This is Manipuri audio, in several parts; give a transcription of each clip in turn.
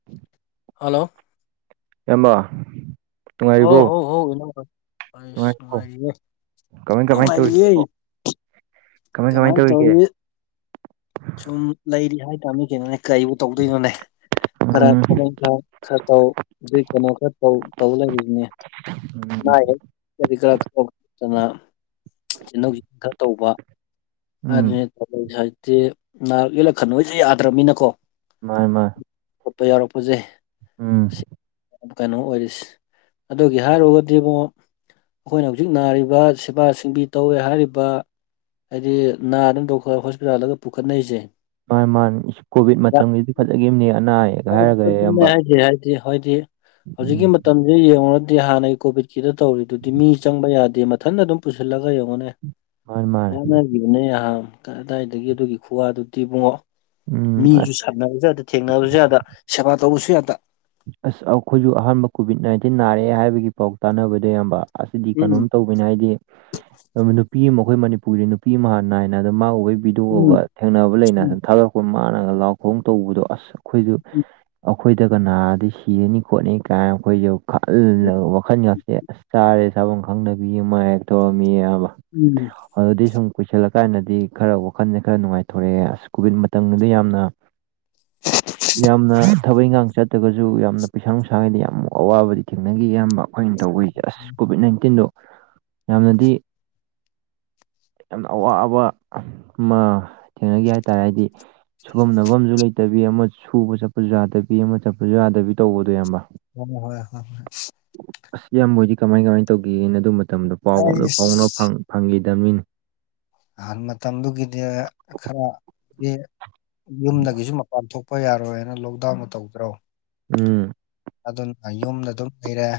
[inaudible] ꯍꯜꯂꯣ ꯍꯝꯕ ꯑꯣ ꯍꯣ ꯍꯣ ꯏꯅ ꯀꯁ ꯅꯨꯡꯉꯥꯏꯔꯤꯕꯣ ꯅꯨꯡꯉꯥꯏꯔꯤꯌꯦ ꯀꯃꯥꯏ ꯀꯃꯥꯏ ꯇꯧꯔꯤꯒꯦ ꯅꯨꯡꯉꯥꯏꯔꯤꯌꯦ ꯀꯃꯥꯏ ꯀꯃꯥꯏ ꯀꯃꯥꯏꯅ ꯇꯧꯔꯤꯒꯦ ꯇꯧꯔꯤ ꯁꯨꯝ ꯂꯩꯔꯤ ꯍꯥꯏꯇꯥꯔꯅꯤ ꯀꯩꯅꯣꯅꯦ ꯀꯩꯕꯨ ꯇꯧꯗꯣꯏꯅꯣꯅꯦ ꯈꯔ ꯎꯝ ꯊꯕꯛ ꯈꯔ ꯈꯔ ꯇꯧ ꯑꯗꯨꯏ ꯀꯩꯅꯣ ꯈꯔ ꯇꯧ ꯇꯧ ꯂꯩꯔꯤꯅꯦ ꯎꯝ ꯃꯥꯏ ꯑꯟ ꯀꯔꯤ ꯀ ꯅꯠꯇꯅ ꯆꯊꯧ ꯆꯦꯟꯊꯟ ꯈꯔ ꯇꯧꯕ ꯎꯝ ꯍꯥꯏꯗꯅꯤ ꯇ [unintelligible] ꯁꯤ ꯅꯍꯛ ꯌꯨꯜꯂꯛ ꯀꯅꯨꯁꯦ ꯌꯥꯗ꯭ꯔꯕꯅꯤꯅꯀꯣ ꯃꯥꯏ ꯃꯥꯥꯏ ꯈꯣꯠꯄ ꯌꯥꯎꯔꯛꯄꯁꯦ ꯁꯤ ꯎꯝ ꯀꯩꯅꯣ ꯑꯣꯏꯔꯤꯁꯦ ꯑꯗꯨꯒꯤ ꯍꯥꯏꯔꯨꯔꯒꯗꯤꯕꯨ ꯑꯩꯈꯣꯏꯅ ꯍꯧꯖꯤꯛ ꯅꯥꯔꯤꯕ ꯁꯦꯕꯥ ꯁꯤꯡꯕꯤ ꯇꯧꯋꯦ ꯍꯥꯏꯔꯤꯕ ꯍꯥꯏꯗꯤ ꯅꯥꯗꯝ ꯗꯣꯛꯇꯔ ꯍꯣꯁꯄꯤꯇꯥꯜꯗꯒ ꯄꯨꯈꯠꯅꯔꯤꯁꯦ ꯃꯥꯥꯟ ꯃꯥꯥꯟ ꯀꯣꯚꯤꯠ ꯃꯇꯝꯒꯤꯗꯤ ꯐꯠꯂꯈꯤꯕꯅꯦ ꯑꯅꯥ ꯑꯌꯦꯛ ꯍꯥꯏꯔꯒ ꯑꯗꯨꯅꯦ ꯏꯌꯥꯝꯕ ꯍꯥꯏꯁ ꯍꯥꯏꯗꯤ ꯍꯥꯏꯗꯤ ꯍꯧꯖꯤꯛꯀꯤ ꯎꯝ ꯃꯇꯝ ꯁꯤ ꯌꯦꯡꯉꯨꯔꯗꯤ ꯍꯥꯟꯅꯒꯤ ꯀꯣꯚꯤꯠꯀꯤꯗ ꯇꯧꯔꯤꯗꯨꯗꯤ ꯃꯤ ꯆꯪꯕ ꯌꯥꯗꯦ ꯃꯊꯟꯗ ꯑꯗꯨꯝ ꯄꯨꯁꯤꯜꯂꯒ ꯌꯦꯡꯉꯨꯅꯦ ꯃꯥꯅꯤ ꯃꯥꯅꯤ ꯋꯥꯠꯅꯈꯤꯕꯅꯦ ꯑꯍꯥꯟ ꯀ ꯀꯗꯥꯏꯗꯒꯤ ꯑꯗꯨꯒꯤ ꯈꯨꯋꯥꯗꯨꯗꯤꯕꯨꯡꯉꯣ ꯎꯝ ꯑꯁ ꯃꯤꯁꯨ ꯁꯥꯟꯅꯕꯁꯨ ꯌꯥꯗ ꯊꯦꯡꯅꯕꯁꯨ ꯌꯥꯗ ꯁꯦꯕꯥ ꯇꯧꯕꯁꯨ ꯌꯥꯗ ꯑꯁ ꯑꯩꯈꯣꯏꯁꯨ ꯑꯍꯥꯟꯕ ꯀꯣꯚꯤꯠ ꯅꯥꯏꯟꯇꯤꯟ ꯅꯥꯔꯛꯑꯦ ꯍꯥꯏꯕꯒꯤ ꯄꯥꯎ ꯇꯥꯟꯅꯕꯗ ꯏꯌꯥꯝꯕ ꯑꯁꯤꯗꯤ ꯀꯩꯅꯣꯝ ꯎꯝ ꯇꯧꯕ ꯣꯏꯅ ꯍꯥꯏꯗꯤ ꯅꯨꯄꯤ ꯑꯃ ꯑꯩꯈꯣꯏ ꯃꯅꯤꯄꯨꯔꯒꯤ ꯅꯨꯄꯤ ꯑꯃ ꯍꯥꯟ ꯅꯥꯏꯅꯗ ꯃꯥ ꯎꯕꯒꯤꯕꯤ ꯎꯝ ꯊꯣꯛꯑꯒ ꯊꯦꯡꯅꯕ ꯂꯩꯅ ꯁ ꯎꯝ ꯊꯥꯒꯂꯛꯄ ꯃꯥꯥꯟꯂꯒ ꯂꯥꯎ ꯈꯣꯡ ꯇꯧꯕꯗꯣ ꯑꯁ ꯑꯩꯈꯣꯏꯁꯨ ꯑꯩꯈꯣꯏꯗ ꯀꯅꯥꯗꯤ ꯁꯤꯔꯅꯤ ꯈꯣꯠꯅꯤ ꯀꯥꯏꯅ ꯑꯩꯈꯣꯏꯁꯨ ꯈꯜꯂꯒ ꯋꯥꯈꯜ ꯉꯁꯦ ꯑꯁ ꯆꯥꯔꯦ ꯆꯥꯐꯝ ꯈꯪꯗꯕꯤ ꯑꯃ ꯍꯦꯛ ꯇꯧꯔꯝꯃꯤ ꯑꯕ ꯎꯝ ꯑꯗꯨꯗꯤ ꯁꯨꯝ ꯀꯣꯏꯁꯤꯜꯂꯀꯥꯟꯗꯗꯤ ꯈꯔ ꯋꯥꯈꯜꯁꯦ ꯈꯔ ꯅꯨꯡꯉꯥꯏꯊꯣꯔꯛꯑꯦ ꯑꯁ ꯀꯣꯚꯤꯗ ꯃꯇꯝꯗ ꯌꯥꯝꯅ ꯌꯥꯝꯅ ꯊꯕꯛ ꯏꯪꯈꯥꯡ ꯆꯠ ꯑꯗꯨꯒꯒꯁꯨ ꯌꯥꯝꯅ ꯄꯩꯁꯥ ꯅꯨꯡꯁꯥꯉꯗ ꯌꯥꯝ ꯑꯋꯥꯕꯗꯤ ꯊꯦꯡꯅꯈꯤ ꯑꯌꯥꯝꯕ ꯑꯩꯈꯣꯏꯅ ꯇꯧꯕꯁꯦ ꯑꯁ ꯀꯣꯚꯤꯠ ꯅꯥꯏꯟꯇꯤꯟꯗꯣ ꯌꯥꯝꯅꯗꯤ ꯌꯥꯝꯅ ꯑꯋꯥꯕ ꯑꯃ ꯊꯦꯡꯅꯒꯦ ꯍꯥꯏꯇꯥꯔꯦꯗꯤ ꯁꯨꯐꯝ ꯅꯐꯝꯝꯨ ꯂꯩꯇꯕꯤ ꯑꯃ ꯁꯨꯕ ꯆꯠꯄꯁꯨ ꯌꯥꯗꯕꯤ ꯑꯃ ꯆꯠꯄꯁꯨ ꯌꯥꯗꯕꯤ ꯇꯧꯕꯗꯣ ꯏꯕ ꯍꯣꯏ ꯍꯣꯏ ꯍꯣꯏ ꯍꯣꯏ ꯑꯁ ꯌꯥꯝꯕꯣꯏꯗꯤ ꯀꯃꯥꯏ ꯀꯃꯥꯏꯅ ꯇꯧꯒꯦꯅ ꯑꯗꯨ ꯃꯇꯝꯗ ꯄꯥꯎꯒꯥꯎꯇ ꯐꯥꯎꯅꯕ ꯑꯩꯁ ꯐꯪꯈꯤꯗꯕꯅꯤ ꯑꯍꯥꯟ ꯃꯇꯝꯗꯨꯒꯤꯗꯤ ꯈꯔꯗꯤ ꯌꯨꯝꯗꯒꯤꯁꯨ ꯃꯄꯥꯟ ꯊꯣꯛꯄ ꯌꯥꯔꯣꯏ ꯍꯥꯏꯅ ꯂꯣꯛꯗꯥꯎꯟ ꯇꯧꯗ꯭ꯔꯣ ꯎꯝ ꯑꯗꯨꯅ ꯌꯨꯝꯗ ꯑꯗꯨꯝ ꯂꯩꯔꯦ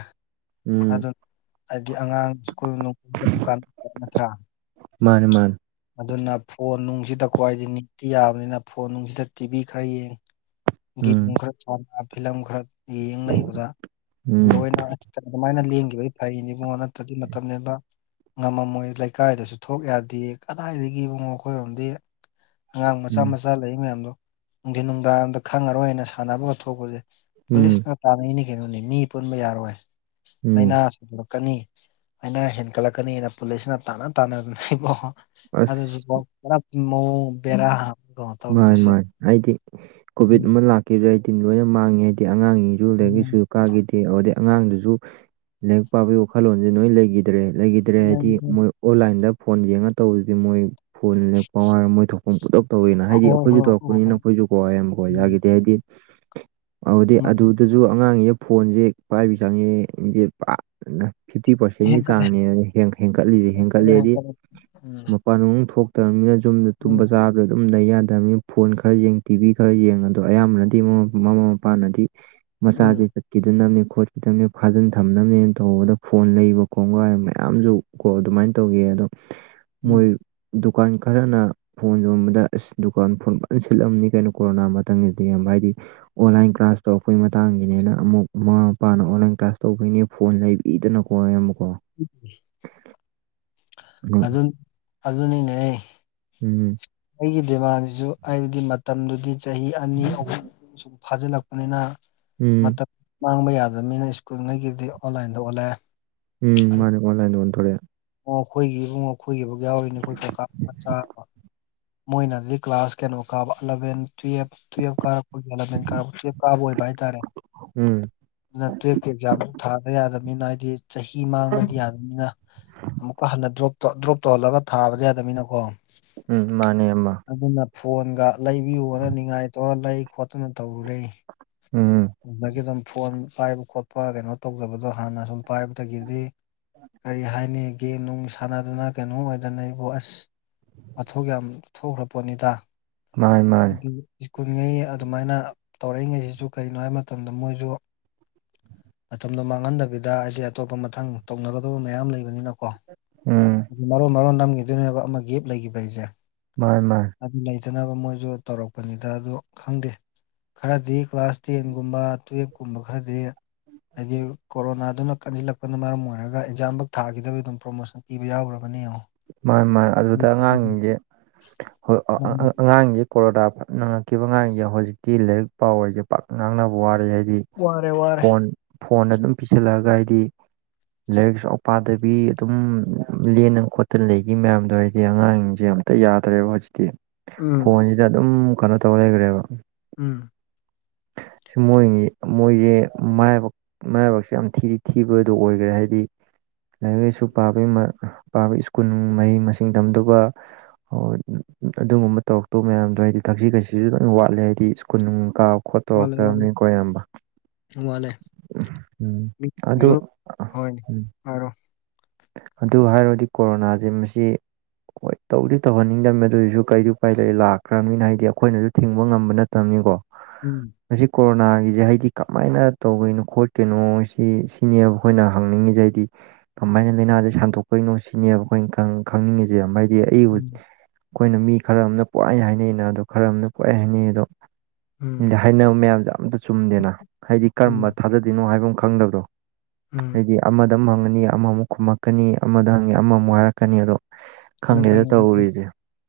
ꯎꯝ ꯑꯗꯨ ꯍꯥꯏꯗꯤ ꯑꯉꯥꯡ ꯁ꯭ꯀꯨꯜ ꯀ ꯅꯠꯇ꯭ꯔꯥ ꯃꯥꯅꯦ ꯃꯥꯅꯦ ꯑꯗꯨꯅ ꯐꯣꯟ ꯅꯨꯡꯁꯤꯗ ꯈ꯭ꯋꯥꯏꯗꯤ ꯅꯤꯇꯤ ꯌꯥꯕꯅꯤꯅ ꯐꯣꯟ ꯅꯨꯡꯁꯤꯗ ꯇꯤꯚꯤ ꯈꯔ ꯌꯦꯡꯉꯤ ꯒꯦꯝ ꯎꯝ ꯈꯔ ꯐꯤꯂꯝ ꯈꯔ ꯌꯦꯡ ꯂꯩꯕꯗ ꯎꯝ ꯂꯣꯏꯅ ꯑꯗꯨꯃꯥꯏꯅ ꯂꯦꯡꯒꯤꯈꯤꯕꯗꯤ ꯐꯩꯅꯤ ꯏꯕꯉꯣ ꯅꯠꯇ꯭ꯔꯗꯤ ꯃꯇꯝ ꯅꯕ ꯉꯝꯃꯝꯃꯣꯏ ꯂꯩꯀꯥꯏꯗꯁꯨ ꯊꯣꯛ ꯌꯥꯗꯦ ꯀꯗꯥꯏꯗꯒꯤꯣ ꯃꯈꯣꯏꯔꯣꯝꯗꯤ ꯑꯉꯥꯡ ꯃꯆꯥ ꯎꯝ ꯃꯆꯥ ꯂꯩ ꯃꯌꯥꯝꯗꯣ ꯅꯨꯡꯊꯤꯟ ꯅꯨꯡꯗꯥꯡꯔꯝꯗ ꯈꯪꯉꯔꯣꯏ ꯍꯥꯏꯅ ꯁꯥꯟꯅꯕꯒ ꯊꯣꯛꯄꯁꯦ ꯎꯝ ꯄꯨꯂꯤꯁꯅ ꯇꯥꯅꯉꯤꯅꯤ ꯀꯩꯅꯣꯅꯤ ꯃꯤ ꯄꯨꯟꯕ ꯌꯥꯔꯣꯏ ꯂꯥꯏꯅꯥ ꯎꯝ ꯂꯛꯀꯅꯤ ꯑꯩꯅ ꯍꯦꯟꯒꯠꯂꯛꯀꯅꯤꯅ ꯄꯨꯂꯤꯁꯅ ꯇꯥꯟꯅ ꯇꯥꯟꯅꯗꯅ ꯏꯕꯣ ꯑꯁ ꯑꯗꯨꯖꯨꯀꯣ ꯄꯨꯔꯥ ꯃꯑꯣꯡ ꯕꯦꯔꯥ ꯑꯝꯅꯤꯀꯣ ꯃꯥꯅꯤ ꯃꯥꯅꯤ ꯍꯥꯏꯗꯤ ꯀꯣꯚꯤꯠ ꯎꯝ ꯑꯃ ꯂꯥꯛꯀꯦꯖꯨ ꯌꯥꯏ ꯇꯤꯝ ꯂꯣꯏꯅ ꯃꯥꯡꯉꯦ ꯍꯥꯏꯗꯤ ꯎꯝ ꯑꯉꯥꯡꯖꯤꯡꯖꯤ [unintelligible] ꯀꯥꯈꯤꯗꯦ ꯑꯗꯩ ꯑꯉꯥꯡꯗꯨꯖꯨ ꯂꯥꯏꯔꯤꯛ ꯄꯥꯕꯒꯤ ꯋꯥꯈꯜꯂꯣꯟꯖꯦ ꯂꯣꯏ ꯂꯩꯈꯤꯗ꯭ꯔꯦ ꯂꯩꯒꯤ ꯗ꯭ꯔꯦ ꯍꯥꯏꯗꯤ ꯑꯗꯒꯤꯗꯤ ꯃꯣꯏ ꯑꯣꯟꯂꯥꯏꯟꯗ ꯐꯣꯟ ꯌꯦꯡꯉ ꯇꯧꯕꯁꯤꯗꯤ ꯃꯣꯏ ꯐꯣꯟꯜ ꯂꯥꯏꯔꯤꯛ ꯄꯥꯎ ꯍꯥꯏꯔꯒ ꯃꯣꯏ ꯊꯣꯛꯄ ꯑꯃ ꯄꯨꯡꯇꯧ ꯇꯧꯋꯤꯅ ꯍꯣꯏ ꯑꯩꯈꯣꯏꯖꯨ ꯍꯣꯏ ꯍꯣꯏ ꯇꯧꯔꯛꯄꯅꯤꯅ ꯍꯣꯏ ꯑꯩꯈꯣꯏꯖꯨ ꯀꯣꯕꯀꯣ ꯌꯥꯝ ꯎꯝ ꯌꯥꯈꯤꯗꯦ ꯍꯥꯏꯗꯤ ꯑꯗꯨꯗꯤ ꯃꯥ ꯑꯗꯨ ꯑꯗꯨꯖꯨ ꯑꯉꯥꯡꯖꯦꯅ ꯐꯣꯟꯖꯦ ꯄꯥꯏꯕꯤ ꯁꯥꯟꯅꯩꯌꯦ ꯒꯦꯝ [unintelligible] ꯐꯤꯞꯇꯤ ꯄꯥꯔꯁꯦꯟꯒꯤ ꯍꯦꯟꯀꯠꯂꯦ ꯆꯥꯡꯅꯤ ꯍꯦꯟꯀꯠꯂꯤꯁꯦ ꯍꯦꯟꯀꯠꯂꯦ ꯍꯦꯟꯀꯠꯂꯤꯗꯤ ꯍꯦꯟꯀꯠꯂꯦ ꯎꯝ ꯃꯄꯥꯟ ꯅꯨꯡ ꯑꯝ ꯊꯣꯛꯇ꯭ꯔꯅꯤꯅ ꯌꯨꯝꯗ ꯇꯨꯝꯕ ꯎꯝ ꯆꯥꯕ ꯑꯗꯨꯝ ꯂꯩꯕ ꯌꯥꯗꯦ ꯐꯣꯟ ꯈꯔ ꯌꯦꯡꯉ ꯇꯤꯚꯤ ꯈꯔ ꯌꯦꯡ ꯑꯗꯣ ꯑꯌꯥꯝꯕꯅꯗꯤ ꯃꯃꯥꯥ ꯃꯃꯥ ꯃꯄꯥꯅꯗꯤ ꯃꯆꯥꯖꯦ ꯎꯝ ꯆꯠꯈꯤꯗꯅꯃꯦ ꯈꯣꯠ ꯈꯤꯇꯪꯅꯦ ꯐꯥꯖꯤꯟ ꯊꯝꯅꯕꯅꯦꯅ ꯇꯧꯕꯗ ꯐꯣꯟ ꯂꯩꯕ ꯀꯣꯡꯒꯥꯏ ꯃꯌꯥꯝꯖꯨ ꯀꯣ ꯑꯗꯨꯃꯥꯏꯅ ꯇꯧꯒꯤꯌꯦ ꯑꯗꯣ ꯎꯝ ꯃꯣꯏ ꯗꯨꯀꯥꯟ ꯈꯔꯅ ꯐꯣꯟ ꯌꯣꯟꯕꯗ ꯑꯁ ꯗꯨꯀꯥꯟ ꯐꯣꯟ ꯐꯅ ꯁꯤꯠꯂꯝꯅꯤ ꯀꯩꯅꯣ ꯀꯣꯔꯣꯅꯥ ꯃꯇꯝꯒꯤꯗꯤ ꯏꯌꯥꯝꯕ ꯍꯥꯏꯗꯤ ꯑꯣꯟꯂꯥꯏꯟ ꯀ꯭ꯂꯥꯁ ꯇꯧꯔꯛꯄꯩ ꯃꯇꯥꯡꯒꯤꯅꯦꯅ ꯑꯃꯨꯛ ꯃꯃꯥ ꯃꯄꯥꯅ ꯑꯣꯟꯂꯥꯏꯟ ꯀ꯭ꯂꯥꯁ ꯇꯧꯕꯩꯅꯦ ꯐꯣꯟ ꯂꯩꯕꯤꯗꯅ ꯀꯣ ꯏꯌꯥꯝꯕ ꯀꯣ [inaudible] ꯎꯝ ꯑꯗꯨꯟ ꯑꯗꯨꯅꯤꯅꯦꯍꯦ ꯎꯝ ꯎꯝ ꯑꯩꯒꯤ ꯗꯤꯃꯥꯟꯖꯤꯖꯨ ꯍꯥꯏꯕꯗꯤ ꯃꯇꯝꯗꯨꯗꯤ ꯆꯍꯤ ꯑꯅꯤ ꯑꯍꯨꯝ ꯐꯥꯖꯤꯜꯂꯛꯄꯅꯤꯅ ꯎꯝ ꯃꯇꯝ ꯃꯥꯡꯕ ꯌꯥꯗꯕꯅꯤꯅ ꯁ꯭ꯀꯨꯜꯉꯩꯒꯤꯗꯤ ꯑꯣꯟꯂꯥꯏꯟꯗ ꯑꯣꯜꯂꯑꯦ ꯎꯝ ꯃꯥꯅꯦ ꯑꯣꯟꯂꯥꯏꯟꯗ ꯑꯣꯟꯊꯣꯔꯛꯑꯦ ꯑꯩꯈꯣꯏꯒꯤ ꯏꯕꯨꯡꯉꯣ ꯑꯩꯈꯣꯏꯒꯤ ꯕꯧ ꯌꯥꯎꯔꯤꯅꯦ ꯑꯩꯈꯣꯏ ꯀꯀꯥ ꯃꯆꯥ ꯑꯃ ꯃꯣꯏꯅꯗꯤ ꯀ꯭ꯂꯥꯁ ꯀꯩꯅꯣ ꯀꯥꯕ ꯑꯂꯚꯦꯟ ꯇꯨꯌꯦꯜꯞ ꯇꯨꯌꯦꯜꯞ ꯀꯥꯔꯛ ꯑꯩꯈꯣꯏꯒꯤ ꯏꯂꯚꯦꯟ ꯀꯥꯕ ꯇꯨꯌꯦꯜꯞ ꯀꯥꯕ ꯑꯣꯏꯕ ꯍꯥꯏꯇꯥꯔꯦ ꯎꯝ ꯑꯗꯨꯅ ꯇꯨꯌꯦꯜꯞꯀꯤ ꯑꯦꯛꯖꯥꯝ ꯊꯥꯗ ꯌꯥꯗꯕꯅꯤꯅ ꯍꯥꯏꯗꯤ ꯆꯍꯤ ꯃꯥꯡꯕꯗꯤ ꯌꯥꯗꯕꯅꯤꯅ ꯑꯃꯨꯛꯀ ꯍꯟꯅ ꯗ꯭ꯔꯣꯞ ꯇꯧ ꯗ꯭ꯔꯣꯞ ꯇꯧꯍꯜꯂꯒ ꯊꯥꯕꯗꯤ ꯌꯥꯗꯝꯅꯤꯅꯀꯣ ꯎꯝ ꯃꯥꯅꯦ ꯏꯌꯥꯝꯃ ꯐꯣꯟꯒ ꯂꯩꯕꯤꯌꯨꯅ ꯅꯤꯡꯉꯥꯏꯇꯧꯔ ꯂꯩ ꯈꯣꯠꯇꯨꯅ ꯇꯧꯔꯨꯔꯦ ꯎꯝ ꯑꯗꯒꯤ ꯑꯗꯨꯝ ꯐꯣꯟ ꯄꯥꯏꯕ ꯈꯣꯠꯄ ꯀꯩꯅꯣ ꯇꯧꯖꯕꯗꯣ ꯍꯥꯟꯅ ꯁꯨꯝ ꯄꯥꯏꯕꯗꯒꯤꯗꯤ ꯀꯔꯤ ꯍꯥꯏꯅꯤ ꯒꯦꯝ ꯅꯨꯡ ꯁꯥꯟꯅꯗꯨꯅ ꯀꯩꯅꯣ ꯑꯣꯏꯗꯅ ꯏꯕꯣ ꯑꯁ ꯋꯥꯊꯣꯛ ꯌꯥꯝ ꯊꯣꯛꯈ꯭ꯔ ꯄꯣꯠꯅꯤꯗ ꯃꯥꯅꯦ ꯃꯥꯅꯦ ꯗꯨ ꯁ꯭ꯀꯨꯜꯉꯩ ꯑꯗꯨꯃꯥꯏꯅ ꯇꯧꯔꯛꯏ ꯉꯩꯗꯩꯖꯨ ꯀꯔꯤꯅꯣ ꯍꯥꯏꯕ ꯃꯇꯝꯗ ꯃꯣꯏꯖꯨ ꯃꯇꯝꯗꯣ ꯃꯥꯡꯍꯟꯗꯕꯤꯗ ꯑꯩꯁꯦ ꯑꯇꯣꯞꯄ ꯃꯊꯪ ꯇꯧꯅꯒꯗꯕ ꯃꯌꯥꯝ ꯂꯩꯕꯅꯤꯅ ꯎꯝ ꯃꯔꯣꯟ ꯃꯔꯣꯟ ꯅꯝꯒꯤꯗꯣꯏꯅꯦꯕ ꯑꯃ ꯒꯦꯞ ꯂꯩꯒꯤꯕ ꯍꯥꯏꯖꯦ ꯃꯥꯅꯦ ꯃꯥꯥꯏ ꯑꯗꯨ ꯂꯩꯇꯅꯕ ꯃꯣꯏꯖꯨ ꯇꯧꯔꯛꯄꯅꯤꯗ ꯑꯗꯨ ꯈꯪꯗꯦ ꯈꯔꯗꯤ ꯀ꯭ꯂꯥꯁ ꯇꯦꯟꯒꯨꯝꯕ ꯇꯨꯌꯦꯜꯕꯀꯨꯝꯕ ꯈꯔꯗꯤ ꯍꯥꯏꯗꯤ ꯀꯣꯔꯣꯅꯥꯗꯨꯅ ꯀꯟꯁꯤꯜꯂꯛꯄꯅ ꯃꯔꯝ ꯑꯣꯏꯔꯒ ꯑꯦꯛꯖꯥꯝ ꯕꯧ ꯊꯥꯈꯤꯗꯕ ꯑꯗꯨꯝ ꯄ꯭ꯔꯃꯣꯁꯟ ꯄꯤꯕ ꯌꯥꯎꯈ꯭ꯔꯕꯅꯦ ꯌꯦꯡꯉꯣ ꯃꯥꯅꯤ ꯃꯥꯅꯦ ꯑꯗꯨꯗ ꯑꯉꯥꯡꯖꯤꯡꯖꯦ [unintelligible] ꯑꯉꯥꯡꯖꯦ ꯀꯣꯔꯣꯅꯥ ꯐꯅ ꯅꯪꯉꯛꯈꯤꯕ ꯑꯉꯥꯡꯖꯤꯡꯖꯦ ꯍꯧꯖꯤꯛꯇꯤ ꯂꯥꯏꯔꯤꯛ ꯄꯥꯎ ꯍꯥꯏꯖꯦ ꯄꯥꯛ ꯉꯥꯡꯅꯕ ꯋꯥꯔꯦ ꯍꯥꯏꯗꯤ ꯋꯥꯔꯦ ꯋꯥꯔꯦ ꯐꯣꯟꯗ ꯑꯗꯨꯝ ꯄꯤꯁꯤꯜꯂꯛꯑꯒ ꯍꯥꯏꯗꯤ ꯂꯥꯏꯔꯤꯛꯁꯨ ꯑ ꯄꯗꯕꯤ ꯑꯗꯨꯝ ꯂꯦꯟꯅ ꯈꯣꯠ [unintelligible] ꯃꯌꯥꯝꯗꯣ ꯍꯥꯏꯗꯤ ꯑꯉꯥꯡꯖꯤꯡꯖꯦ ꯑꯝꯇ ꯌꯥꯗ꯭ꯔꯦꯕ ꯍꯧꯖꯤꯛꯇꯤ ꯎꯝ ꯐꯣꯟꯁꯤꯗ ꯑꯗꯨꯝ ꯀꯩꯅꯣ ꯇꯧ ꯂꯩꯕꯅꯦꯕ ꯎꯝ ꯁ ꯃꯣꯏꯒꯤ ꯃꯣꯏꯒꯤ ꯃꯔꯥꯏꯕꯛ ꯃꯔꯥꯏꯕꯛꯁꯦ ꯌꯥꯝ ꯊꯤ ꯊꯤꯕꯗꯣ ꯑꯣꯏꯒ꯭ꯔꯦ ꯍꯥꯏꯗꯤ ꯂꯥꯏꯔꯤꯛ ꯂꯥꯏꯁꯨ ꯄꯥꯕꯒꯤ ꯃ ꯄꯥꯕꯩ ꯁ꯭ꯀꯨꯜ ꯃꯍꯩ ꯃꯁꯤꯡ ꯇꯝꯗꯨꯕ [unintelligible] ꯑꯗꯨꯒꯨꯝꯕ ꯇꯧꯔꯛꯇꯧ ꯃꯌꯥꯝꯗꯣ ꯍꯥꯏꯗꯤ ꯊꯛꯁꯤ ꯈꯥꯁꯤꯖꯨ ꯑꯗꯨꯝ ꯋꯥꯠꯂꯦ ꯍꯥꯏꯗꯤ ꯁ꯭ꯀꯨꯟ ꯅꯨꯡ ꯀꯥꯕ ꯈꯣꯠ ꯋꯥꯠꯂꯦ ꯋꯥꯠꯂꯦ ꯇꯣꯛꯇꯕꯅꯤꯀꯣꯌꯥꯝꯕ ꯑꯗꯨ [unintelligible] ꯎꯝ ꯍꯥꯏꯔꯣ ꯑꯗꯨ ꯍꯥꯏꯔꯧꯗꯤ ꯀꯣꯔꯣꯅꯥꯖꯦ ꯃꯁꯤ ꯍꯣꯏ ꯇꯧꯗꯤ ꯇꯧꯍꯟꯅꯤꯡꯗꯝꯅꯦ ꯑꯗꯨꯏꯖꯨ ꯀꯩꯗꯤ ꯎꯄꯥꯏ ꯂꯩ ꯂꯥꯛꯈ꯭ꯔꯕꯅꯤꯅ ꯍꯥꯏꯗꯤ ꯑꯩꯈꯣꯏꯅꯁꯨ ꯊꯤꯡꯕ ꯉꯝꯕ ꯅꯠ ꯇꯝꯅꯤꯀꯣ ꯎꯝ ꯃꯁꯤ ꯀꯣꯔꯣꯅꯥꯒꯤꯖꯦ ꯍꯥꯏꯗꯤ ꯀꯃꯥꯏꯅ ꯇꯧꯕꯩꯅꯣ ꯈꯣꯠꯈ꯭ꯔꯤꯅꯣ ꯁꯤ ꯁꯤꯅꯦꯕ ꯑꯩꯈꯣꯏꯅ ꯍꯪꯅꯤꯡꯉꯤꯖꯦ ꯍꯥꯏꯗꯤ ꯀꯃꯥꯏꯅ ꯂꯩꯅꯥꯖꯦ ꯁꯟꯗꯣꯛꯄꯒꯤꯅꯣ ꯁꯤꯅꯦꯕ ꯑꯩꯈꯣꯏꯅ ꯈꯪ ꯈꯪꯅꯤꯡꯉꯤꯖꯦ ꯃꯗꯤ [unintelligible] ꯑꯩꯕꯨ ꯎꯝ ꯑꯩꯈꯣꯏꯅ ꯃꯤ ꯈꯔ ꯑꯃꯅ ꯄꯪꯍꯥꯏ ꯍꯥꯏꯅꯩꯅ ꯑꯗꯣ ꯈꯔ ꯑꯃꯅ ꯄꯪꯍꯥꯏ ꯍꯥꯏꯅꯩ ꯑꯗꯣ ꯗꯤ ꯎꯝ ꯍꯥꯏꯅꯕ ꯃꯌꯥꯝꯗꯣ ꯑꯝꯇ ꯆꯨꯝꯗꯦꯅ ꯍꯥꯏꯗꯤ ꯀꯔꯝꯕ ꯎꯝ ꯊꯥꯖꯣꯗꯣꯏꯅꯣ ꯍꯥꯏꯕ ꯑꯃ ꯈꯪꯗꯕꯗꯣ ꯎꯝ ꯍꯥꯏꯗꯤ ꯑꯃꯗ ꯑꯃꯨꯛ ꯍꯪꯉꯅꯤ ꯑꯃꯃꯨꯛ ꯈꯨꯝꯃꯛꯀꯅꯤ ꯑꯃꯗ ꯍꯪꯉꯅꯤ ꯑꯃꯃꯨꯛ ꯍꯥꯏꯔꯛꯀꯅꯤ ꯑꯗꯣ ꯈꯪꯗꯦꯗ [unintelligible] ꯇꯧꯔꯤꯁꯦ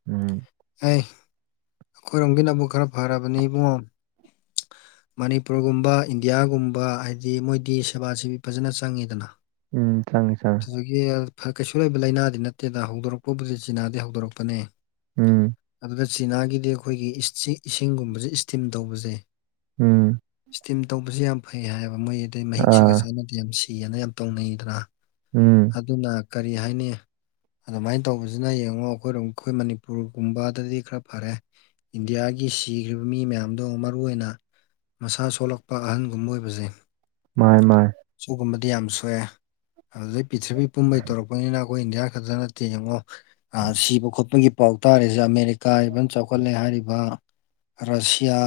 ꯎꯝ ꯍꯩ ꯑꯩꯈꯣꯏꯔꯣꯝꯒꯤꯅꯕꯨꯛ ꯈꯔ ꯐꯔꯕꯅꯤ ꯏꯕꯨꯡꯉꯣ [inaudible] ꯃꯅꯤꯄꯨꯔꯒꯨꯝꯕ ꯏꯟꯗꯤꯌꯥꯒꯨꯝꯕ ꯍꯥꯏꯗꯤ ꯃꯣꯏꯗꯤ ꯁꯦꯕꯥꯁꯤꯕꯤ ꯐꯖꯅ ꯆꯪꯉꯤꯗꯅ ꯎꯝ ꯆꯪꯉꯦ ꯆꯪꯉꯦ ꯑꯗꯨꯒꯤ ꯀꯩꯁꯨ ꯂꯩꯕ ꯂꯥꯏꯅꯥꯗꯤ ꯅꯠꯇꯦꯗ ꯍꯧꯗꯣꯔꯛꯄꯕꯨꯗꯤ ꯆꯤꯅꯥꯗꯩ ꯍꯧꯗꯣꯔꯛꯄꯅꯦ ꯎꯝ ꯑꯗꯨꯗ ꯆꯤꯅꯥꯒꯤꯗꯤ ꯑꯩꯈꯣꯏꯒꯤ ꯏꯁꯤ ꯏꯁꯤꯡꯒꯨꯝꯕꯖꯦ ꯏꯁꯇꯤꯝ ꯇꯧꯕꯖꯦ ꯎꯝ ꯏꯁꯇꯤꯝ ꯇꯧꯕꯁꯤ ꯌꯥꯝ ꯐꯩ ꯍꯥꯏꯌꯦꯕ ꯃꯣꯏꯒꯤꯗꯤ ꯃꯍꯤꯛꯁꯤꯒ ꯑꯥ ꯁꯦꯅꯗꯤ ꯌꯥꯝ ꯁꯤꯑꯅ ꯌꯥꯝ ꯇꯧꯅꯩꯗꯅ ꯎꯝ ꯑꯗꯨꯅ ꯀꯔꯤ ꯍꯥꯏꯅꯤ ꯑꯗꯨꯃꯥꯏꯟ ꯇꯧꯕꯖꯤꯅ ꯌꯦꯡꯉꯣ ꯑꯩꯈꯣꯏꯔꯣꯝ ꯑꯩꯈꯣꯏ ꯃꯅꯤꯄꯨꯔꯒꯨꯝꯕꯗꯗꯤ ꯈꯔ ꯐꯔꯦ ꯏꯟꯗꯤꯌꯥꯒꯤ ꯁꯤꯈ꯭ꯔꯤꯕ ꯃꯤ ꯃꯌꯥꯝꯗꯣ ꯃꯔꯨ ꯑꯣꯏꯅ ꯃꯁꯥ ꯁꯣꯜꯂꯛꯄ ꯑꯍꯟꯒꯨꯝꯕ ꯑꯣꯏꯕꯖꯦ ꯃꯥꯏ ꯃꯥꯏ ꯁꯤꯒꯨꯝꯕꯗꯤ ꯌꯥꯝ ꯁꯣꯛꯑꯦ ꯑꯗꯨꯗꯩ ꯄꯤꯔꯤꯊꯤꯕꯤ ꯄꯨꯝꯕꯩ ꯇꯧꯔꯛꯄꯅꯤꯅ ꯑꯩꯈꯣꯏ ꯏꯟꯗꯤꯌꯥ ꯈꯛꯇ ꯅꯠꯇꯦ ꯌꯦꯡꯉꯣ ꯑ ꯁꯤꯕ ꯈꯣꯠꯄꯒꯤ ꯄꯥꯎ ꯇꯥꯔꯤꯖꯦ ꯑꯃꯦꯔꯤꯀꯥ ꯏꯚꯟ ꯆꯥꯎꯈꯠꯂꯦ ꯍꯥꯏꯔꯤꯕ ꯔꯁꯤꯌꯥ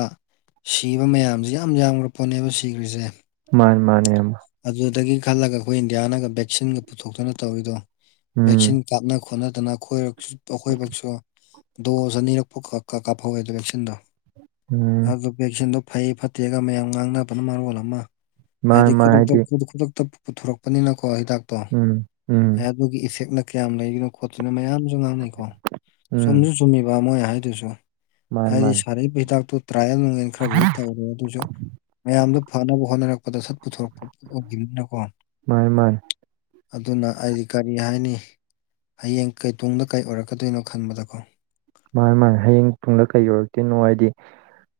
ꯁꯤꯕ ꯃꯌꯥꯝꯖꯦ ꯌꯥꯝ ꯌꯥꯝꯒ꯭ꯔ ꯄꯣꯠꯅꯦꯕ ꯁꯤꯒ꯭ꯔꯤꯖꯦ ꯃꯥꯅꯦ ꯃꯥꯅꯦ ꯏꯌꯥꯝꯕ ꯑꯗꯨꯗꯒꯤ ꯈꯜꯂꯒ ꯑꯩꯈꯣꯏ ꯏꯟꯗꯤꯌꯥꯅꯒ ꯚꯦꯛꯁꯤꯟꯒ ꯄꯨꯊꯣꯛꯇꯅ ꯇꯧꯔꯤꯗꯣ ꯎꯝ ꯚꯦꯛꯁꯤꯟ ꯀꯥꯞꯅ ꯈꯣꯠꯅꯗꯅ ꯑꯩꯈꯣꯏꯔꯛ ꯑꯩꯈꯣꯏꯕꯛꯁꯨ ꯗꯣꯁ ꯑꯅꯤꯔꯛꯄꯨ ꯀꯥ ꯀꯥ ꯀꯥꯞꯐꯧꯋꯦꯗꯣ ꯚꯦꯛꯁꯤꯟꯗꯣ ꯎꯝ ꯑꯗꯨ ꯚꯦꯛꯁꯤꯟꯗꯨ ꯐꯩ ꯐꯠꯇꯦꯒ ꯃꯌꯥꯝ ꯉꯥꯡꯅꯕꯅ ꯃꯔꯣꯜ ꯑꯃ ꯃꯥꯥꯏ ꯃꯥꯥꯏ ꯍꯥꯏꯗꯤ ꯈꯨꯗꯛ ꯈꯨꯗꯛꯇ ꯄꯨꯊꯣꯔꯛꯄꯅꯤꯅꯀꯣ ꯍꯤꯗꯥꯛꯇꯣ ꯎꯝ ꯎꯝ ꯑꯗꯨꯒꯤ ꯏꯐꯦꯛꯅ ꯀꯌꯥꯝ ꯂꯩꯔꯤꯅꯣ ꯈꯣꯠꯇꯨꯅ ꯃꯌꯥꯝꯖꯨ ꯉꯥꯡꯅꯩꯀꯣ ꯎꯝ ꯆꯨꯝꯖꯨ ꯆꯨꯝꯃꯤꯕ ꯃꯣꯏ ꯍꯥꯏꯗꯨꯖꯨ ꯃꯥꯅꯦ ꯍꯥꯏꯗꯤ ꯃꯥꯅꯦ ꯁꯥꯔꯛꯏꯔꯤꯕ ꯍꯤꯗꯥꯛꯇꯨ ꯇ꯭ꯔꯥꯌꯦꯜ ꯅꯨꯡꯌꯦꯜ ꯈꯔꯕꯨꯗꯤ ꯇꯧꯔꯨ [unintelligible] ꯑꯗꯨꯏꯖꯨ ꯃꯌꯥꯝꯗ ꯐꯪꯅꯕ ꯍꯣꯠꯅꯔꯛꯄꯗ ꯁꯠ ꯄꯨꯊꯣꯔꯛꯄ ꯑꯣꯏꯈꯤꯕꯅꯤꯅꯀꯣ ꯃꯥꯅꯦ ꯃꯥꯅꯦ ꯑꯗꯨꯅ ꯑꯩꯗꯤ ꯀꯔꯤ ꯍꯥꯏꯅꯤ ꯍꯌꯦꯡ ꯀꯩ ꯇꯨꯡꯗ ꯀꯩ ꯑꯣꯏꯔꯛꯀꯗꯣꯏꯅꯣ ꯈꯟꯕꯗꯀꯣ ꯃꯥꯅꯤ ꯃꯥꯅꯤ ꯍꯌꯦꯡ ꯇꯨꯡꯗ ꯀꯩ ꯑꯣꯏꯔꯛꯇꯣꯏꯅꯣ ꯍꯥꯏꯗꯤ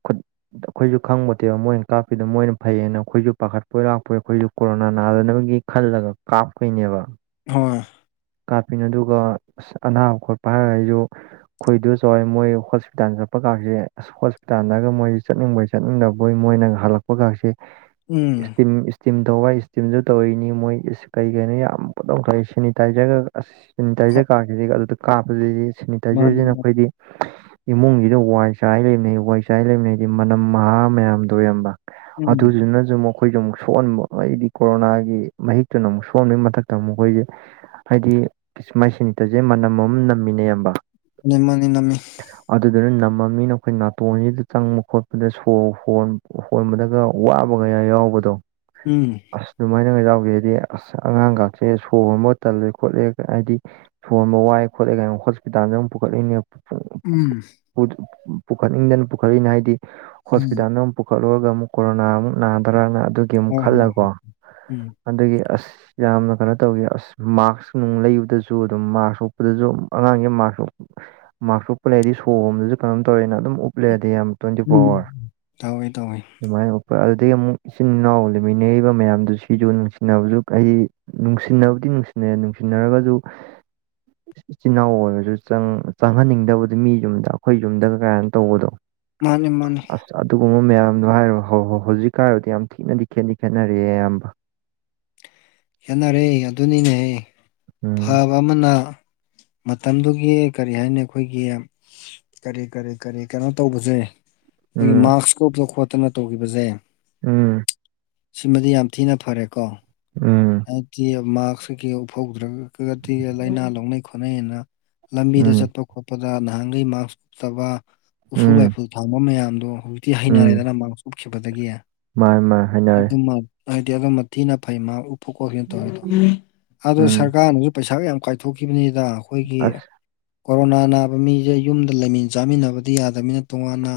ꯈꯨꯠ ꯑꯩꯈꯣꯏꯖꯨ ꯈꯪꯕꯠꯇꯦꯕ ꯃꯣꯏꯅ ꯀꯥꯞꯄꯤꯗꯣ ꯃꯣꯏꯅ ꯐꯩꯌꯦꯅ ꯑꯩꯈꯣꯏꯖꯨ ꯄꯥꯈꯠꯄꯣꯏ ꯂꯥꯛꯄꯣꯏ ꯑꯩꯈꯣꯏꯖꯨ ꯀꯣꯔꯣꯅꯥ ꯅꯥꯗꯅꯕꯒꯤ ꯈꯜꯂꯒ ꯀꯥꯞꯀꯣꯏꯅꯦꯕ ꯍꯣꯏ ꯀꯥꯞꯄꯤꯅꯤ ꯑꯗꯨꯒ ꯑꯁ ꯑꯅꯥꯕ ꯈꯣꯠꯄ ꯍꯥꯏꯔꯒ ꯑꯩꯁꯨ ꯑꯩꯈꯣꯏ ꯏꯟꯗꯣ ꯆꯥꯑꯣꯏ ꯃꯣꯏ ꯍꯣꯁꯄꯤꯇꯥꯜ ꯆꯠꯄ ꯀꯥꯁꯦ ꯑꯁ ꯍꯣꯁꯄꯤꯇꯥꯜꯗꯒ ꯃꯣꯏꯁꯤ ꯆꯠꯅꯤꯡꯕꯩ ꯆꯠꯅꯤꯡꯗꯕꯣꯏ ꯃꯣꯏꯅꯒ ꯍꯜꯂꯛꯄꯒꯁꯤ ꯎꯝ ꯏꯁꯇꯤꯝ ꯏꯁ ꯏꯁꯇꯤꯝ ꯇꯧꯕ ꯏꯁꯇꯤꯝꯁꯨ ꯇꯧꯔꯤꯅꯤ ꯃꯣꯏ ꯀꯔꯤ ꯀꯔꯤꯅꯣ ꯌꯥꯝ ꯐꯗꯧꯈꯛꯏ ꯁꯦꯅꯤꯇꯥꯏꯖꯔꯒ ꯑꯁ ꯍꯣꯏ ꯁꯦꯅꯤꯇꯥꯏꯖꯔ ꯀꯥꯈꯤꯁꯤ ꯑꯗꯨꯗ ꯀꯥꯞꯄꯗꯗꯤ ꯃꯥꯅꯤ ꯁꯦꯅꯤꯇꯥꯏꯖꯔꯁꯤꯅ ꯃꯥꯅꯤ ꯑꯩꯈꯣꯏꯗꯤ ꯏꯃꯨꯡꯁꯤꯗ ꯋꯥꯏ ꯆꯥꯏ ꯂꯩꯕꯅꯩ ꯋꯥꯏ ꯆꯥꯏ ꯂꯩꯕꯅꯤ ꯍꯥꯏꯗꯤ ꯃꯅꯝ ꯃꯍꯥ ꯃꯌꯥꯝꯗꯣ ꯏꯌꯥꯝꯕ ꯎꯝ ꯑꯗꯨꯗꯨꯅꯁꯨ [unintelligible] ꯑꯩꯈꯣꯏꯁꯨꯦ ꯑꯃꯨꯛ ꯁꯣꯛꯍꯟꯕ ꯍꯥꯏꯗꯤ ꯀꯣꯔꯣꯅꯥꯒꯤ ꯃꯍꯤꯛꯇꯨꯅ ꯑꯃꯨꯛ ꯁꯣꯛꯍꯟꯕꯒꯤ ꯃꯊꯛꯇ ꯑꯃꯨꯛ ꯑꯩꯈꯣꯏꯁꯦ ꯍꯥꯏꯗꯤ ꯑꯁ ꯃꯥꯏ ꯁꯦꯅꯤꯇꯔꯁꯦ ꯃꯅꯝ ꯑꯃꯝ ꯅꯝꯃꯤꯅꯦ ꯏꯌꯥꯝꯕ [unintelligible] ꯅꯃꯤ ꯑꯗꯨꯗꯨꯅ ꯅꯝꯃꯅꯤꯅ ꯑꯩꯈꯣꯏ ꯅꯥꯇꯣꯟꯁꯤꯗ ꯆꯪꯕ ꯈꯣꯠꯄꯗ ꯁꯣꯔ ꯍꯣꯟ ꯍꯣꯟꯕꯗꯒ ꯋꯥꯕꯒ ꯀꯌꯥ ꯌꯥꯎꯕꯗꯣ ꯎꯝ ꯑꯁ ꯑꯗꯨꯃꯥꯏꯅꯒ ꯌꯥꯎꯒꯦ ꯍꯥꯏꯗꯤ ꯑꯁ ꯑꯉꯥꯡꯒꯥꯛꯁꯦ ꯁꯣ ꯍꯣꯟꯕꯒ ꯇꯜꯂꯦ ꯈꯣꯠꯂꯦꯒ ꯍꯥꯏꯗꯤ ꯁꯣꯟꯕ ꯋꯥꯏ ꯈꯣꯠꯂꯦ ꯒꯥꯏꯅ ꯍꯣꯁꯄꯤꯇꯥꯜꯗ ꯑꯃꯨꯛ ꯄꯨꯈꯠꯂꯤꯅꯦ ꯎꯝ ꯄꯨ ꯄꯨꯈꯠꯅꯤꯡꯗꯅ ꯄꯨꯈꯠꯂꯤꯅꯤ ꯍꯥꯏꯗꯤ ꯎꯝ ꯍꯣꯁꯄꯤꯇꯥꯜꯗ ꯑꯃꯨꯛ ꯄꯨꯈꯠꯂꯨꯔꯒ ꯑꯃꯨꯛ ꯀꯣꯔꯣꯅꯥ ꯑꯃꯨꯛ ꯅꯥꯗ꯭ꯔꯅ ꯑꯗꯨꯒꯤ ꯑꯃꯨꯛ ꯍꯣꯏ ꯍꯣꯏ ꯈꯜꯂꯒꯀꯣ ꯍꯣꯏ ꯎꯝ ꯑꯗꯨꯒꯤ ꯑꯁ ꯑꯁ ꯌꯥꯝꯅ ꯀꯩꯅꯣ ꯇꯧꯋꯦ ꯑꯁ ꯃꯥꯛꯁ ꯅꯨꯡ ꯂꯩꯕꯗꯁꯨ ꯑꯗꯨꯝ ꯃꯥꯛꯁ ꯎꯞꯄꯗꯁꯨ ꯑꯉꯥꯡꯁ ꯃꯥꯛꯁ ꯎ ꯃꯥꯛꯁ ꯎꯞꯄ ꯂꯩꯔꯗꯤ ꯁꯣꯔꯍꯣꯟꯕꯗꯁꯨ ꯀꯩꯅꯣꯝ ꯇꯧꯔꯦꯅ ꯑꯗꯨꯝ ꯎꯝ ꯎꯞꯂꯩꯔꯗꯤ ꯏꯌꯥꯝꯕ ꯇ꯭ꯋꯦꯟꯇꯤ ꯐꯣꯔ ꯑꯋꯥꯔ ꯎꯝ. ꯇꯧꯋꯤ ꯇꯧꯋꯤ ꯑꯗꯨꯃꯥꯏꯅ ꯎꯄ ꯑꯗꯨꯗꯒꯤ ꯑꯃꯨꯛ ꯏꯆꯤꯟ ꯏꯅꯥꯎ ꯂꯩꯃꯤꯟꯅꯔꯤꯕ ꯃꯌꯥꯝꯗꯨ ꯁꯤꯁꯨ ꯅꯨꯡꯁꯤꯡꯅꯕꯁꯨ ꯑꯩ ꯅꯨꯡꯁꯤꯅꯕꯨꯗꯤ ꯅꯨꯡꯁꯤꯅꯩ ꯅꯨꯡꯁꯤꯅꯔꯒꯁꯨ ꯏꯆꯤꯜ ꯏꯅꯥꯎ ꯑꯣꯏꯔꯁꯨ ꯆꯪꯪ ꯆꯪꯍꯟꯅꯤꯡꯗꯕꯗꯤ ꯃꯤ ꯌꯨꯝꯗ ꯑꯩꯈꯣꯏ ꯌꯨꯝꯗꯒ ꯀꯥꯏꯅ ꯇꯧꯕꯗꯣ ꯃꯥꯅꯤ ꯃꯥꯅꯦ ꯑꯁ ꯑꯗꯨꯒꯨꯝꯕ ꯃꯌꯥꯝꯗꯣ ꯍꯥꯏꯌꯣ ꯍꯣꯏ ꯍꯣꯏ ꯍꯧꯖꯤꯛꯀ ꯍꯥꯏꯔꯣꯗꯤ ꯌꯥꯝ ꯊꯤꯅꯗꯤ ꯈꯦꯟꯗꯤ ꯈꯦꯠꯅꯔꯦ ꯏꯌꯥꯝꯕ ꯈꯦꯠꯅꯔꯦ ꯑꯗꯨꯅꯤꯅꯦ ꯎꯝ ꯐꯕ ꯑꯗꯣ ꯑꯃꯅ ꯃꯇꯝꯗꯨꯒꯤ ꯀꯔꯤ ꯍꯥꯏꯅꯤ ꯑꯩꯈꯣꯏꯒꯤ ꯀꯔꯤ ꯀꯔꯤ ꯀꯔꯤ ꯀꯩꯅꯣ ꯇꯧꯕꯁꯦ ꯑꯩꯈꯣꯏꯒꯤ ꯎꯝ ꯃꯥꯛꯁ ꯀ ꯎꯞꯇꯅ ꯈꯣꯠꯇꯅ ꯇꯧꯒꯤꯕꯁꯦ ꯎꯝ ꯁꯤꯃꯗꯤ ꯌꯥꯝ ꯊꯤꯅ ꯐꯔꯦꯀꯣ ꯎꯝ ꯍꯥꯏꯗꯤ ꯃꯥꯛꯁ ꯀꯩ ꯀꯩ ꯎꯐꯍꯧꯗ꯭ꯔꯒꯗꯤ ꯂꯥꯏꯅꯥ ꯂꯧꯅꯩ ꯈꯣꯠꯅꯩ ꯑꯅ ꯂꯝꯕꯤꯗ ꯎꯝ ꯆꯠꯄ ꯈꯣꯠꯄꯗ ꯅꯍꯥꯟꯒꯩ ꯃꯥꯛꯁ ꯎꯞꯇꯕ ꯎꯐꯨꯜ ꯎꯝ ꯋꯥꯏꯐꯨꯜ ꯊꯥꯡꯕ ꯃꯌꯥꯝꯗꯣ ꯍꯧꯖꯤꯛꯇꯤ ꯎꯝ ꯍꯩꯅꯔꯦꯗꯅ ꯃꯥꯥꯛꯁ ꯎꯨꯞꯈꯤꯕꯗꯒꯤ ꯃꯥꯅꯤ ꯃꯥꯅꯤ ꯍꯥꯏꯅꯔꯦ ꯑꯗꯨ ꯍꯥꯏꯗꯤ ꯑꯗꯨꯝꯕ ꯊꯤꯅ ꯐꯩ ꯃꯥ ꯎꯞꯄ ꯈꯣꯠꯈꯤꯕ ꯇꯧꯕꯗꯣ ꯑꯗꯨ ꯎꯝ ꯁꯔꯀꯥꯔꯅꯁꯨ ꯄꯩꯁꯥꯒ ꯌꯥꯝ ꯀꯥꯏꯊꯣꯛꯈꯤꯕꯅꯤꯗ ꯑꯩꯈꯣꯏꯒꯤ ꯑꯁ ꯀꯣꯔꯣꯅꯥ ꯅꯥꯕ ꯃꯤꯁꯦ ꯌꯨꯝꯗ ꯂꯩꯃꯤꯟ ꯆꯥꯃꯤꯟꯅꯕꯗꯤ ꯌꯥꯗꯕꯅꯤꯅ ꯇꯣꯉꯥꯟꯅ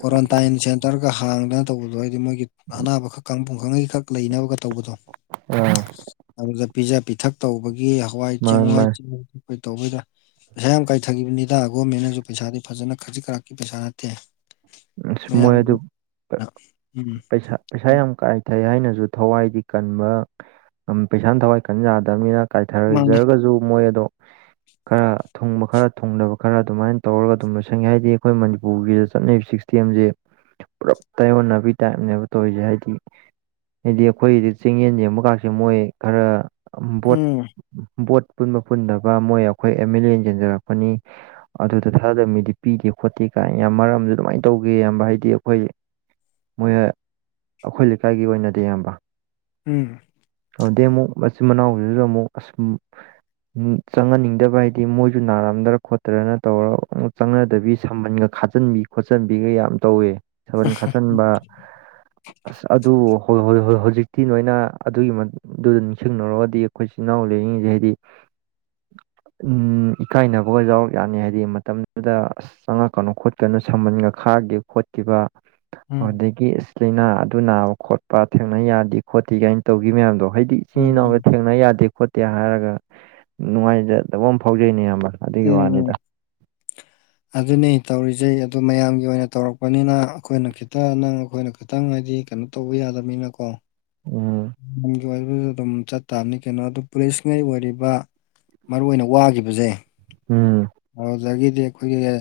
ꯀ꯭ꯋꯥꯔꯟꯇꯥꯏꯟ ꯁꯦꯟꯇꯔꯒ ꯍꯥꯡꯗꯅ ꯇꯧꯕꯗꯣ ꯍꯥꯏꯗꯤ ꯃꯣꯏ ꯑꯅꯥꯕꯈꯛ ꯀꯥꯡꯄꯨ ꯉꯩ ꯈꯛ ꯂꯩꯅꯕꯒ ꯇꯧꯕꯗꯣ ꯑ ꯑꯗꯨꯗ ꯄꯤꯖ ꯄꯤꯊꯛ ꯇꯧꯕꯒꯤ ꯍꯋꯥꯏ ꯆꯦꯡ ꯃꯥꯅꯤ ꯍꯋꯥꯏ ꯃꯥꯅꯤ [unintelligible] ꯇꯧꯕꯩꯗ ꯄꯩꯁꯥ ꯌꯥꯝ ꯀꯥꯏꯊꯒꯤꯈꯤꯕꯅꯤꯗ ꯒꯣꯔꯃꯦꯟꯅꯁꯨ ꯄꯩꯁꯥꯗꯤ ꯐꯖꯅ ꯈꯖꯤꯛ ꯈꯔꯥꯛꯀꯤ ꯄꯩꯁꯥ ꯅꯠꯇꯦ ꯑꯁ ꯃꯣꯏ ꯑꯗꯨ ꯃꯌꯥꯝꯒꯤꯅ ꯎꯝ ꯄꯩꯁꯥ ꯄꯩꯁꯥ ꯌꯥꯝ ꯀꯥꯏꯊꯩ ꯍꯥꯏꯅꯁꯨ ꯊꯋꯥꯏꯗꯤ ꯀꯟꯕ ꯄꯩꯁꯥꯅ ꯊꯋꯥꯏ ꯀꯟꯌꯥꯗꯕꯅꯤꯅ ꯃꯥꯅꯦ ꯀꯥꯏꯊꯖꯔꯒꯁꯨ ꯃꯣꯏ ꯑꯗꯣ ꯈꯔ ꯊꯨꯡꯕ ꯈꯔ ꯊꯨꯡꯗꯕ ꯈꯔ ꯑꯗꯨꯃꯥꯏꯅ ꯇꯧꯔꯒ ꯑꯗꯨꯝ ꯂꯣꯏꯁꯟꯒꯦ ꯍꯥꯏꯗꯦ ꯑꯩꯈꯣꯏ ꯃꯅꯤꯄꯨꯔꯒꯤꯗ ꯆꯠꯅꯔꯤꯕ ꯁꯤꯛꯁ ꯇꯦꯝꯁꯦ ꯄꯨꯂꯞ ꯇꯥꯏꯌꯣꯟꯅꯥꯕꯩ ꯇꯥꯏꯞꯅꯦꯕ ꯇꯧꯔꯤꯁꯦ ꯍꯥꯏꯗꯤ ꯍꯥꯏꯗꯤ ꯑꯩꯈꯣꯏꯒꯤꯗꯤ ꯆꯤꯡꯌꯦꯟ ꯌꯦꯡꯕꯒꯁꯦ ꯃꯣꯏ ꯈꯔ ꯚꯣꯠ ꯎꯝ ꯚꯣꯠ ꯄꯨꯟꯕ ꯄꯨꯟꯗꯕ ꯃꯣꯏ ꯑꯩꯈꯣꯏ ꯑꯦꯝ ꯑꯦꯜ ꯂꯩ ꯌꯦꯡꯖꯟꯅꯔꯛꯄꯅꯤ ꯑꯗꯨꯗ ꯊꯥꯗꯕ ꯃꯤꯗꯤ ꯄꯤꯗꯦ ꯈꯣꯠꯇꯦ ꯀꯥꯏꯅ ꯌꯥꯝ ꯃꯔꯝꯖꯨ ꯑꯗꯨꯃꯥꯏꯅ ꯇꯧꯒꯦ ꯌꯥꯝꯕ ꯍꯥꯏꯗꯤ ꯑꯩꯈꯣꯏ ꯃꯣꯏ ꯑꯩꯈꯣꯏ ꯂꯩꯀꯥꯏꯒꯤ ꯑꯣꯏꯅꯗꯤ ꯏꯌꯥꯝꯕ ꯎꯝ ꯑꯗꯨꯗꯩ ꯑꯃꯨꯛ ꯃꯆꯤꯟ ꯃꯅꯥꯎꯗꯨꯁꯨ ꯑꯃꯨꯛ ꯑꯁꯨꯝ ꯆꯪꯍꯟꯅꯤꯡꯗꯕ ꯍꯥꯏꯗꯤ ꯃꯣꯏꯁꯨ ꯅꯥꯔꯝꯗ꯭ꯔ ꯈꯣꯠꯇꯔꯅ ꯇꯧꯔꯒ ꯆꯪꯅꯗꯕꯤ ꯁꯃꯟꯒ ꯀꯠꯆꯤꯟꯕꯤ ꯈꯣꯠꯆꯤꯟꯕꯤꯒ ꯌꯥꯝ ꯇꯧꯋꯦ ꯁꯝꯕꯟ ꯈꯥꯆꯤꯟꯕ ꯑꯁ ꯑꯗꯨ ꯍꯣꯏ ꯍꯣꯏ ꯍꯣꯏ ꯍꯧꯖꯤꯛꯇꯤ ꯅꯣꯏꯅ ꯑꯗꯨꯒꯤ ꯑꯗꯨꯗ ꯅꯤꯡꯁꯤꯡꯅꯔꯨꯒꯗꯤ ꯑꯩꯈꯣꯏ ꯏꯆꯤꯟ ꯏꯅꯥꯎ ꯂꯩꯔꯤꯉꯩꯁꯦ ꯍꯥꯏꯗꯤ ꯎꯝ ꯏꯀꯥꯏꯅꯕꯒ ꯌꯥꯎꯔꯛ ꯌꯥꯅꯤ ꯍꯥꯏꯗꯤ ꯃꯇꯝꯗꯨꯗ ꯑꯁ ꯆꯪꯉꯛꯀꯅꯨ ꯈꯣꯠꯀꯅꯨ ꯁꯝꯕꯟꯒ ꯈꯥꯈꯤꯕ ꯈꯣꯠꯈꯤꯕ ꯎꯝ ꯎꯝ ꯑꯗꯨꯗꯒꯤ ꯂꯩꯅꯥ ꯑꯗꯨ ꯅꯥꯕ ꯈꯣꯠꯄ ꯊꯦꯡꯅ ꯌꯥꯗꯦ ꯈꯣꯠꯇꯦ ꯀꯥꯏꯅ ꯇꯧꯒꯤ ꯃꯌꯥꯝꯗꯣ ꯍꯥꯏꯩꯗꯤ ꯏꯆꯤꯟ ꯏꯅꯥꯎꯖꯦ ꯎꯝ ꯊꯦꯡꯅ ꯌꯥꯗꯦ ꯈꯣꯠꯇꯦ ꯍꯥꯏꯔꯒ ꯅꯨꯡꯉꯥꯏꯖꯗꯕ ꯑꯃ ꯐꯥꯎꯖꯩꯅꯦ ꯑꯌꯥꯝꯕ [unintelligible] [inaudible] ꯑꯗꯨꯅꯦ ꯇꯧꯔꯤꯖꯦ ꯑ ꯃꯌꯥꯝꯒꯤ ꯑꯣꯏꯅ ꯇꯧꯔꯛꯄꯅꯤꯅ ꯑꯩꯈꯣꯏꯅ ꯈꯤꯇꯪ ꯅꯪ ꯑꯩꯈꯣꯏꯅ ꯈꯤꯇꯪ ꯍꯥꯏꯗꯤ ꯀꯩꯅꯣ ꯇꯧꯕ ꯌꯥꯗꯕꯅꯤꯅꯀꯣ ꯎꯝ [unintelligible] ꯑꯗꯨꯝ ꯆꯠꯇꯇꯥꯕꯅꯤ ꯀꯩꯅꯣ ꯑꯗꯨ ꯄꯨꯂꯤꯁꯉꯩ ꯑꯣꯏꯔꯤꯕ ꯃꯔꯨ ꯑꯣꯏꯅ ꯋꯥꯒꯤꯕꯖꯦ ꯎꯝ ꯑꯗꯨꯗꯒꯤꯗꯤ ꯑꯩꯈꯣꯏꯒꯤ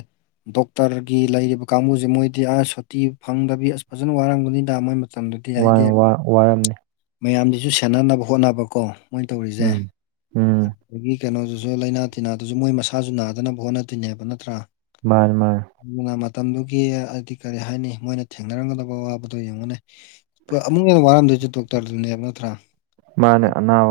ꯗꯣꯛꯇꯔꯒꯤ ꯂꯩꯔꯤꯕ ꯀꯥꯡꯕꯨꯁꯦ ꯃꯣꯏꯗꯤ ꯑꯥ ꯁꯨꯇꯤ ꯐꯪꯗꯕꯤ ꯑꯁ ꯐꯖꯅ ꯋꯥꯔꯝꯒꯅꯤꯗ ꯃꯣꯏ ꯃꯇꯝꯗꯨꯗꯤ ꯋꯥ ꯍꯥꯏꯗꯤ ꯋꯥ ꯋꯥꯔꯝꯅꯤ ꯃꯌꯥꯝꯒꯤꯁꯨ ꯁꯦꯟꯅꯅꯕ ꯍꯣꯠꯅꯕꯀꯣ ꯃꯣꯏ ꯇꯧꯔꯤꯖꯦ ꯎꯝ ꯎꯝ ꯑꯗꯒꯤ ꯀꯩꯅꯣꯗꯨꯖꯨ ꯂꯥꯏꯅꯥ ꯇꯤꯟꯅꯥꯗꯨꯁꯨ ꯃꯣꯏ ꯃꯁꯥꯖꯨ ꯅꯥ ꯅꯗꯅꯕ ꯍꯣꯠꯅꯗꯣꯏꯅꯦꯕ ꯅꯠꯇ꯭ꯔꯥ ꯃꯥꯅꯦ ꯃꯥꯅꯦ ꯑꯗꯨꯅ ꯃꯇꯝꯗꯨꯒꯤ ꯍꯥꯏꯗꯤ ꯀꯔꯤ ꯍꯥꯏꯅꯤ ꯃꯣꯏꯅ ꯊꯦꯡꯅꯔꯝꯒꯗꯕ ꯑꯋꯥꯕꯗꯣ ꯌꯦꯡꯉꯨꯅꯦ ꯑꯃꯨꯛ ꯍꯦꯟꯅ ꯋꯥꯔꯝꯗꯣꯏꯖꯦ ꯗꯣꯛꯇꯔ ꯗꯨꯅꯦꯕ ꯅꯠꯇ꯭ꯔꯥ ꯃꯥꯅꯦ ꯑꯅꯥꯕꯥ